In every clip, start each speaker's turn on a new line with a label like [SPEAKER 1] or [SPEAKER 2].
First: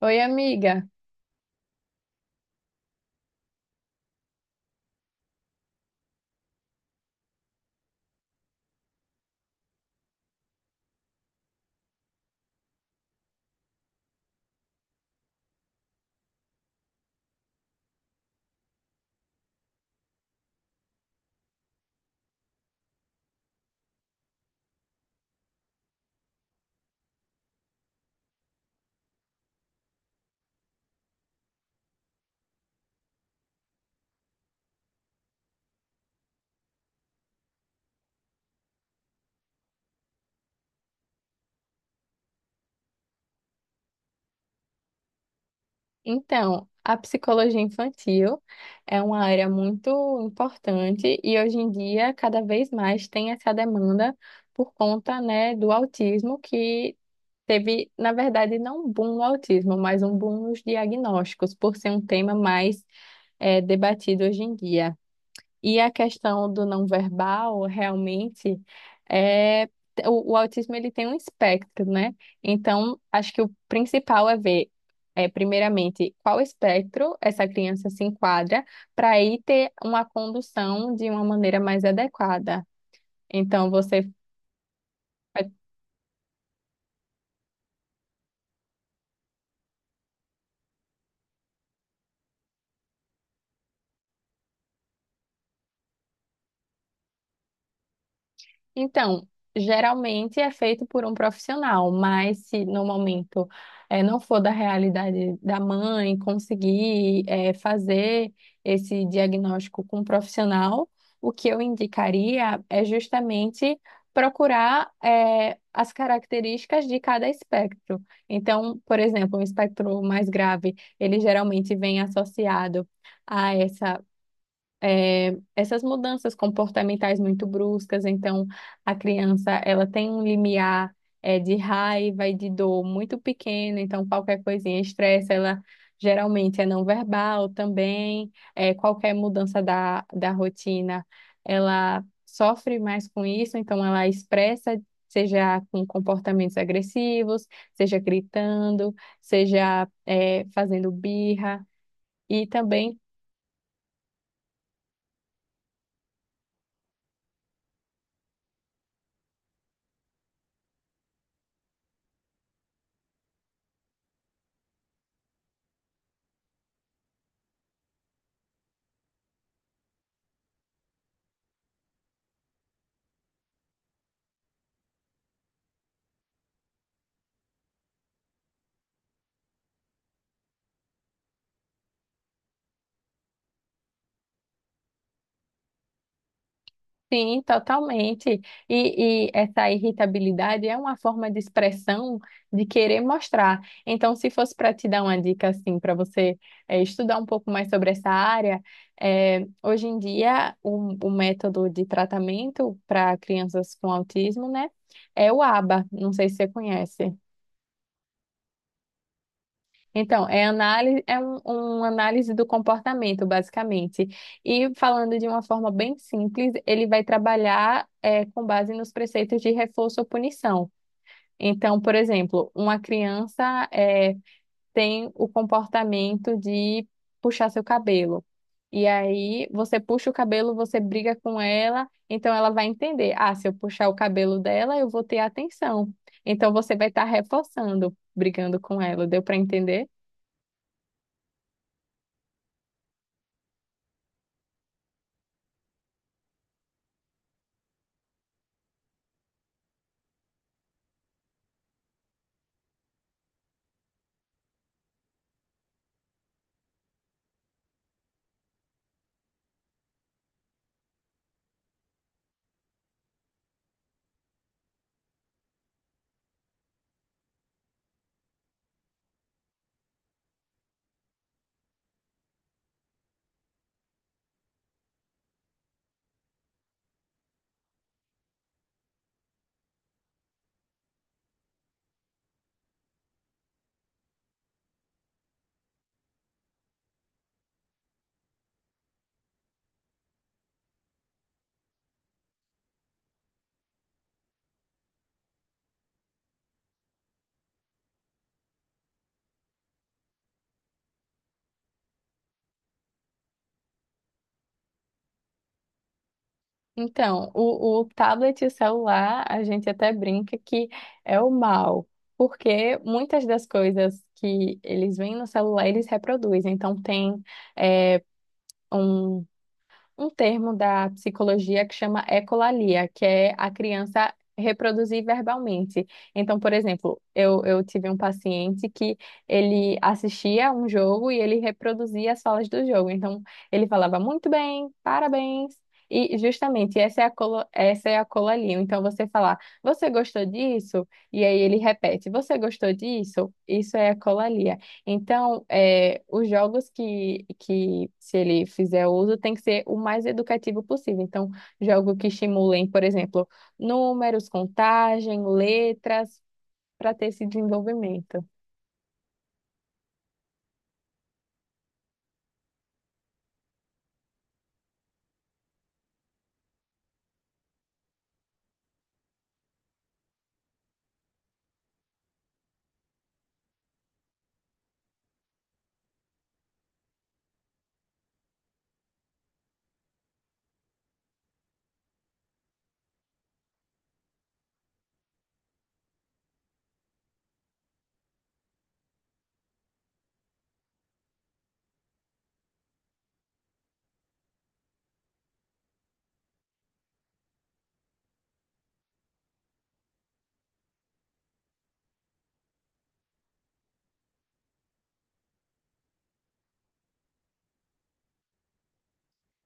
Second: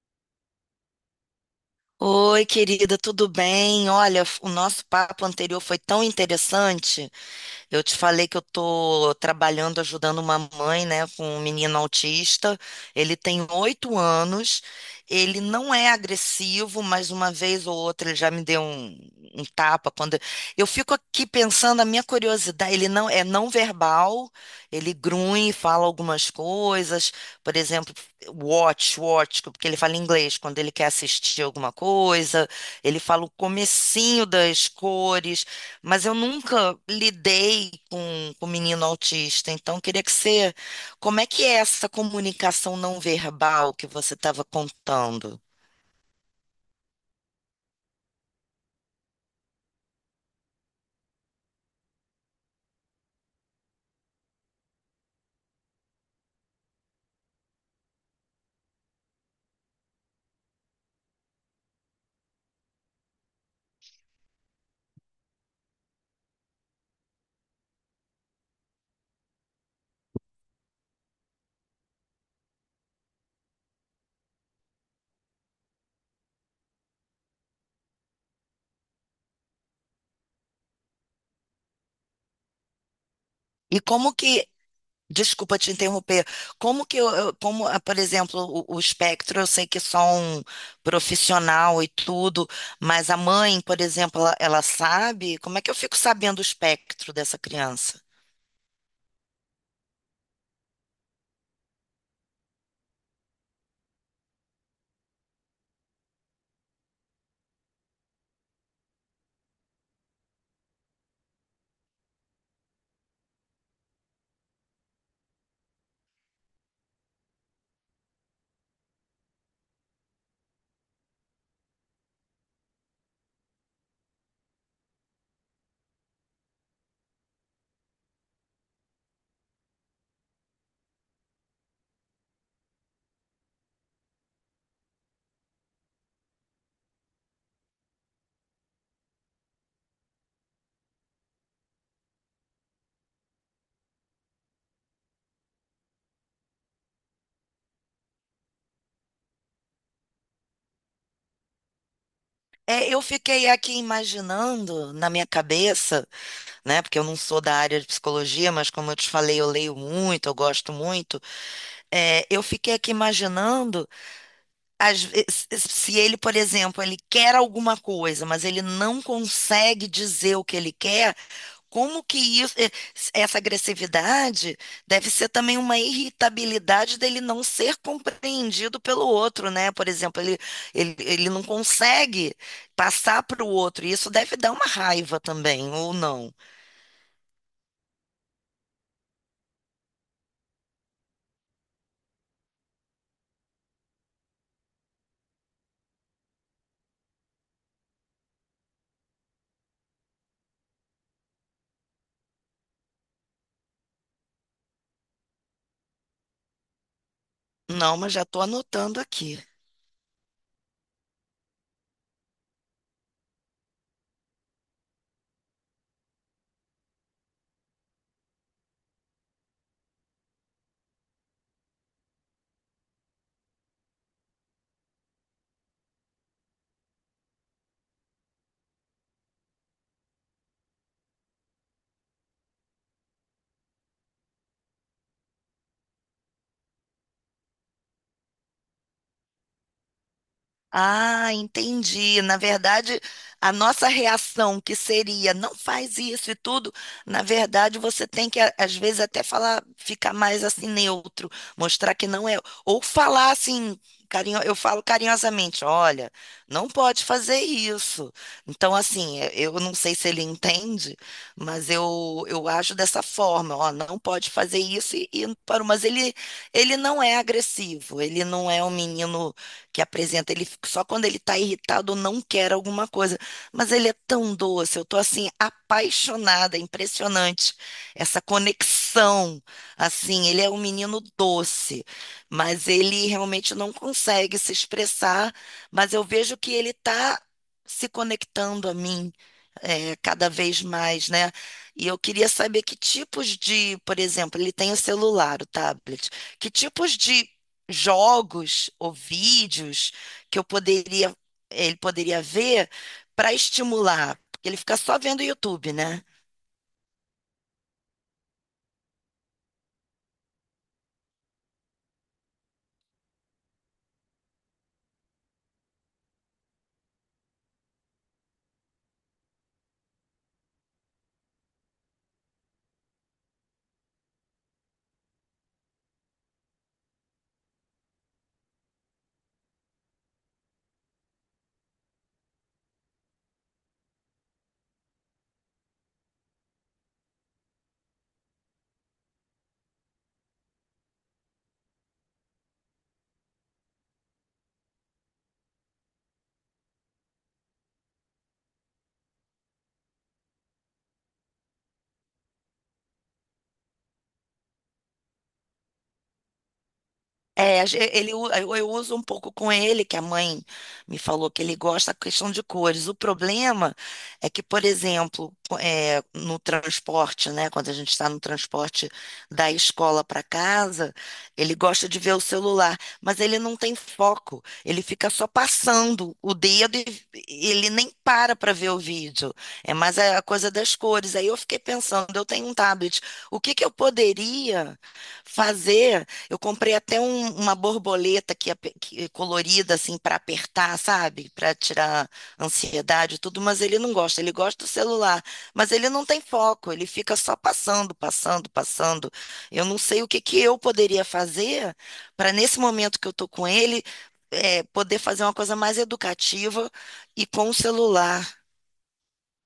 [SPEAKER 1] Oi, amiga.
[SPEAKER 2] Oi, querida, tudo bem? Olha, o nosso papo anterior foi tão interessante. Eu te falei que eu estou trabalhando, ajudando uma mãe, né, com um menino autista. Ele tem 8 anos. Ele não é agressivo, mas uma vez ou outra ele já me deu um tapa quando eu fico aqui pensando a minha curiosidade. Ele não é não verbal. Ele grunhe, fala algumas coisas. Por exemplo, watch, watch, porque ele fala inglês quando ele quer assistir alguma coisa. Ele fala o comecinho das cores. Mas eu nunca lidei com menino autista, então queria que você. Como é que é essa comunicação não verbal que você estava contando?
[SPEAKER 1] Então, a psicologia infantil é uma área muito importante e hoje em dia cada vez mais tem essa demanda por conta, né, do autismo que teve, na verdade, não um boom no autismo, mas um boom nos diagnósticos, por ser um tema mais debatido hoje em dia. E a questão do não verbal, realmente, é o autismo ele tem um espectro, né? Então, acho que o principal é ver, é, primeiramente, qual espectro essa criança se enquadra, para aí ter uma condução de uma maneira mais adequada. Então,
[SPEAKER 2] E
[SPEAKER 1] você.
[SPEAKER 2] como que. Desculpa te interromper. Como que por exemplo, o espectro, eu sei que é só um profissional e tudo, mas a mãe, por exemplo, ela sabe? Como é que eu fico sabendo o espectro dessa criança?
[SPEAKER 1] Então, geralmente é feito por um profissional, mas se no momento não for da realidade da mãe conseguir fazer esse diagnóstico com um profissional, o que eu indicaria é justamente procurar as características de cada espectro. Então, por exemplo, um espectro mais grave, ele geralmente vem associado é, essas mudanças comportamentais muito bruscas. Então, a criança, ela tem um limiar, é, de raiva e de dor muito pequeno. Então, qualquer coisinha estressa, ela geralmente é não verbal também. É, qualquer mudança da rotina, ela sofre mais com isso. Então, ela expressa, seja com comportamentos agressivos, seja gritando, seja, é, fazendo birra. E
[SPEAKER 2] É,
[SPEAKER 1] também.
[SPEAKER 2] eu fiquei aqui imaginando na minha cabeça. Né? Porque eu não sou da área de psicologia, mas como eu te falei, eu leio muito, eu gosto muito. É, eu fiquei aqui imaginando, às vezes, se ele, por exemplo, ele quer alguma coisa, mas ele não consegue dizer o que ele quer, como que isso, essa agressividade deve ser também uma irritabilidade dele não ser compreendido pelo outro, né? Por exemplo, ele não consegue passar para o outro, e isso deve dar uma raiva também, ou não?
[SPEAKER 1] Sim, totalmente. E essa irritabilidade é uma forma de expressão de querer mostrar. Então, se fosse para te dar uma dica assim, para você estudar um pouco mais sobre essa área, hoje em dia o método de tratamento para crianças com autismo, né, é o ABA. Não sei se você conhece.
[SPEAKER 2] Não, mas já estou anotando aqui.
[SPEAKER 1] Então, é análise, é um análise do comportamento, basicamente. E falando de uma forma bem simples, ele vai trabalhar é, com base nos preceitos de reforço ou punição. Então, por exemplo, uma criança é, tem o comportamento de puxar seu cabelo. E aí, você puxa o cabelo, você briga com ela, então ela vai entender: ah, se eu puxar o cabelo dela, eu vou ter atenção. Então, você vai estar reforçando, brigando com ela. Deu para entender?
[SPEAKER 2] Ah, entendi. Na verdade, a nossa reação que seria não faz isso e tudo, na verdade você tem que às vezes até falar, ficar mais assim neutro, mostrar que não é, ou falar assim, carinho, eu falo carinhosamente, olha, não pode fazer isso. Então assim, eu não sei se ele entende, mas eu acho dessa forma, ó, não pode fazer isso e parou, mas ele não é agressivo, ele não é um menino que apresenta. Ele só quando ele está irritado ou não quer alguma coisa. Mas ele é tão doce, eu tô assim apaixonada, é impressionante essa conexão. Assim, ele é um menino doce, mas ele realmente não consegue se expressar, mas eu vejo que ele está se conectando a mim. É, cada vez mais, né? E eu queria saber que tipos de, por exemplo, ele tem o celular, o tablet, que tipos de jogos ou vídeos que eu poderia, ele poderia ver para estimular, porque ele fica só vendo o YouTube, né?
[SPEAKER 1] Então, o tablet e o celular, a gente até brinca que é o mal, porque muitas das coisas que eles veem no celular, eles reproduzem. Então, tem é, um termo da psicologia que chama ecolalia, que é a criança reproduzir verbalmente. Então, por exemplo, eu tive um paciente que ele assistia um jogo e ele reproduzia as falas do jogo. Então, ele falava muito bem, parabéns. E justamente essa é a colo, essa é a colalia. Então você falar, você gostou disso? E aí ele repete, você gostou disso? Isso é a colalia. Então, é, os jogos que, se ele fizer uso, tem que ser o mais educativo possível. Então, jogo que estimulem, por exemplo, números, contagem, letras, para ter esse
[SPEAKER 2] É, a gen- ele,
[SPEAKER 1] desenvolvimento.
[SPEAKER 2] u- eu uso um pouco com ele, que a mãe me falou que ele gosta da questão de cores. O problema é que, por exemplo, no transporte, né, quando a gente está no transporte da escola para casa, ele gosta de ver o celular, mas ele não tem foco. Ele fica só passando o dedo e ele nem para para ver o vídeo. É mais a coisa das cores. Aí eu fiquei pensando, eu tenho um tablet, o que que eu poderia fazer? Eu comprei até uma borboleta que, é colorida assim para apertar, sabe? Para tirar ansiedade e tudo, mas ele não gosta. Ele gosta do celular, mas ele não tem foco. Ele fica só passando, passando, passando. Eu não sei o que que eu poderia fazer para nesse momento que eu tô com ele, é, poder fazer uma coisa mais educativa e com o celular.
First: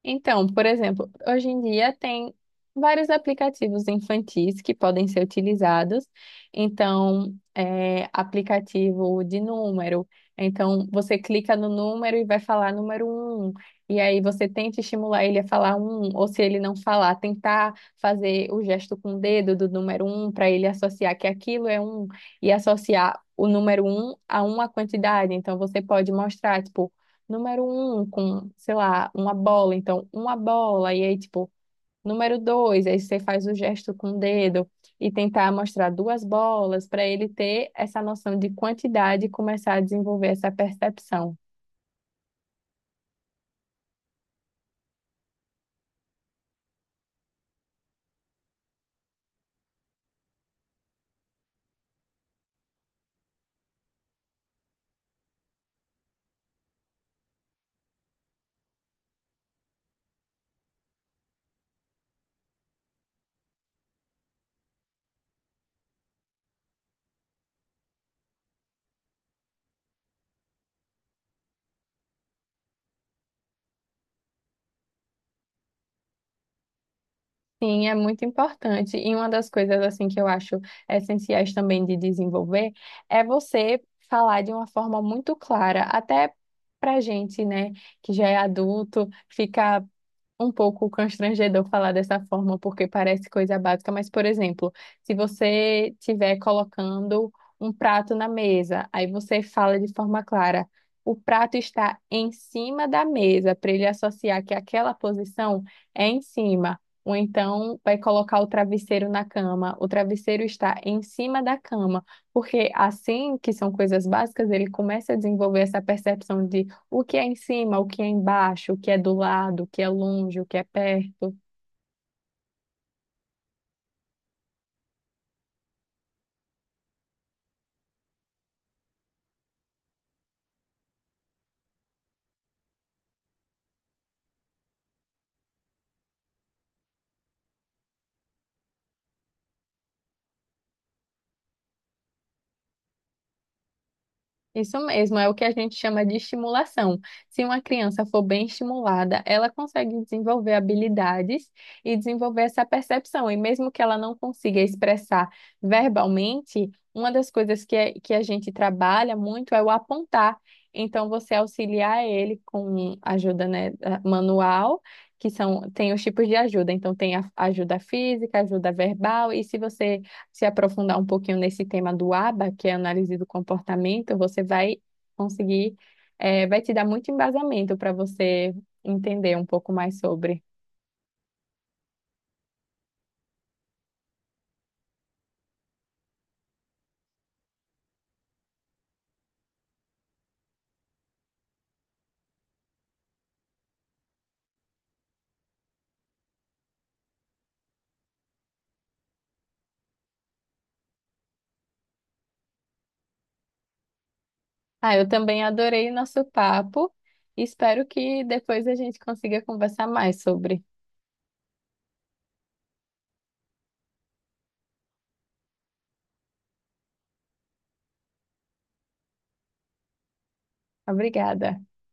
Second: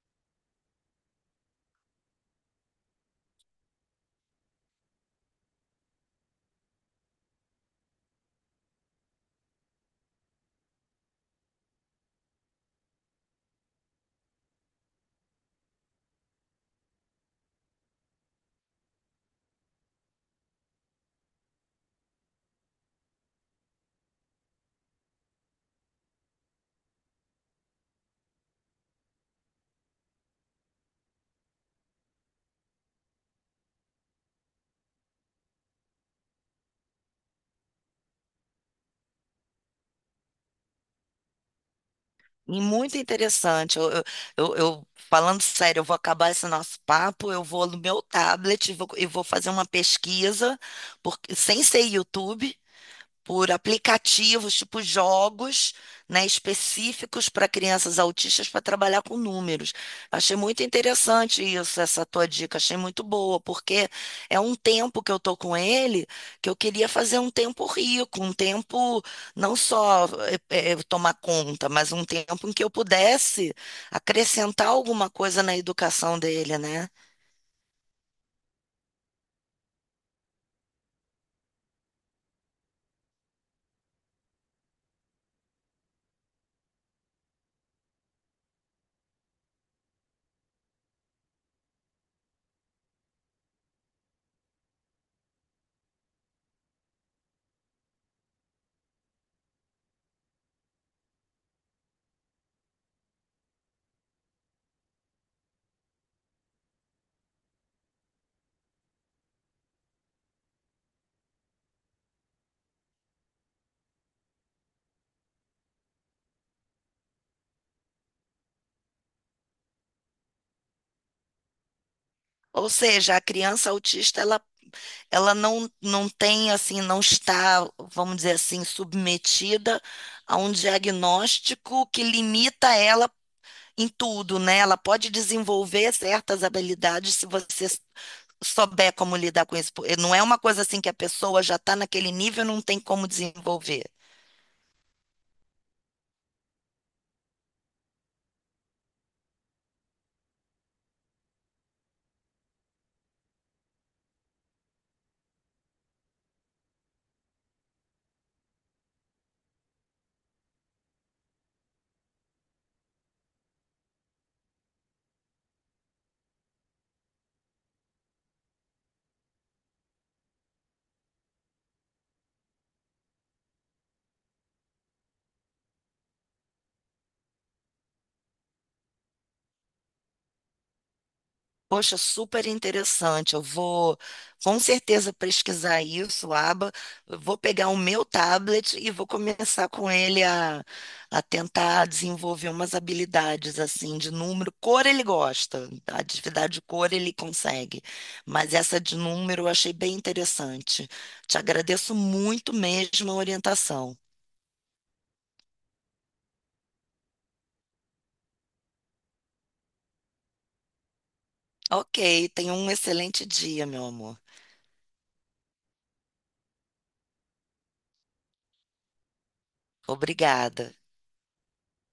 [SPEAKER 1] Então, por exemplo, hoje em dia tem vários aplicativos infantis que podem ser utilizados. Então, é, aplicativo de número. Então, você clica no número e vai falar número um. E aí você tenta estimular ele a falar um, ou se ele não falar, tentar fazer o gesto com o dedo do número um para ele associar que aquilo é um e associar o número um a uma quantidade. Então, você pode mostrar, tipo número um com, sei lá, uma bola, então uma bola, e aí, tipo, número dois, aí você faz o gesto com o dedo e tentar mostrar duas bolas para ele ter essa noção de quantidade e começar a desenvolver essa percepção.
[SPEAKER 2] E muito interessante. Falando sério, eu vou acabar esse nosso papo, eu vou no meu tablet e vou fazer uma pesquisa, porque sem ser YouTube, por aplicativos, tipo jogos, né, específicos para crianças autistas para trabalhar com números. Achei muito interessante isso, essa tua dica, achei muito boa, porque é um tempo que eu tô com ele, que eu queria fazer um tempo rico, um tempo não só tomar conta, mas um tempo em que eu pudesse acrescentar alguma coisa na educação dele, né?
[SPEAKER 1] Sim, é muito importante. E uma das coisas assim que eu acho essenciais também de desenvolver é você falar de uma forma muito clara, até pra gente, né, que já é adulto, fica um pouco constrangedor falar dessa forma, porque parece coisa básica, mas, por exemplo, se você estiver colocando um prato na mesa, aí você fala de forma clara, o prato está em cima da mesa, para ele associar que aquela posição é em cima. Ou então vai colocar o travesseiro na cama, o travesseiro está em cima da cama, porque assim que são coisas básicas, ele começa a desenvolver essa percepção de o que é em cima, o que é embaixo, o que é do lado, o que é longe, o que é perto.
[SPEAKER 2] Ou seja, a criança autista, ela não, não tem, assim, não está, vamos dizer assim, submetida a um diagnóstico que limita ela em tudo, né? Ela pode desenvolver certas habilidades se você souber como lidar com isso. Não é uma coisa assim que a pessoa já está naquele nível e não tem como desenvolver.
[SPEAKER 1] Isso mesmo, é o que a gente chama de estimulação. Se uma criança for bem estimulada, ela consegue desenvolver habilidades e desenvolver essa percepção. E mesmo que ela não consiga expressar verbalmente, uma das coisas que, é- que a gente trabalha muito é o apontar. Então, você auxiliar ele com ajuda, né, da- manual, que são, tem os tipos de ajuda. Então, tem a ajuda física, ajuda verbal, e se você se aprofundar um pouquinho nesse tema do ABA, que é análise do comportamento, você vai conseguir, vai te dar muito embasamento para você entender um pouco mais sobre.
[SPEAKER 2] Poxa, super interessante. Eu vou com certeza pesquisar isso, Aba. Eu vou pegar o meu tablet e vou começar com ele a tentar desenvolver umas habilidades assim de número. Cor ele gosta, a atividade de cor ele consegue, mas essa de número eu achei bem interessante. Te agradeço muito mesmo a orientação.
[SPEAKER 1] Ah, eu também adorei o nosso papo. Espero que depois a gente consiga conversar mais sobre.
[SPEAKER 2] Ok, tenha um excelente dia, meu amor. Obrigada.
[SPEAKER 1] Obrigada.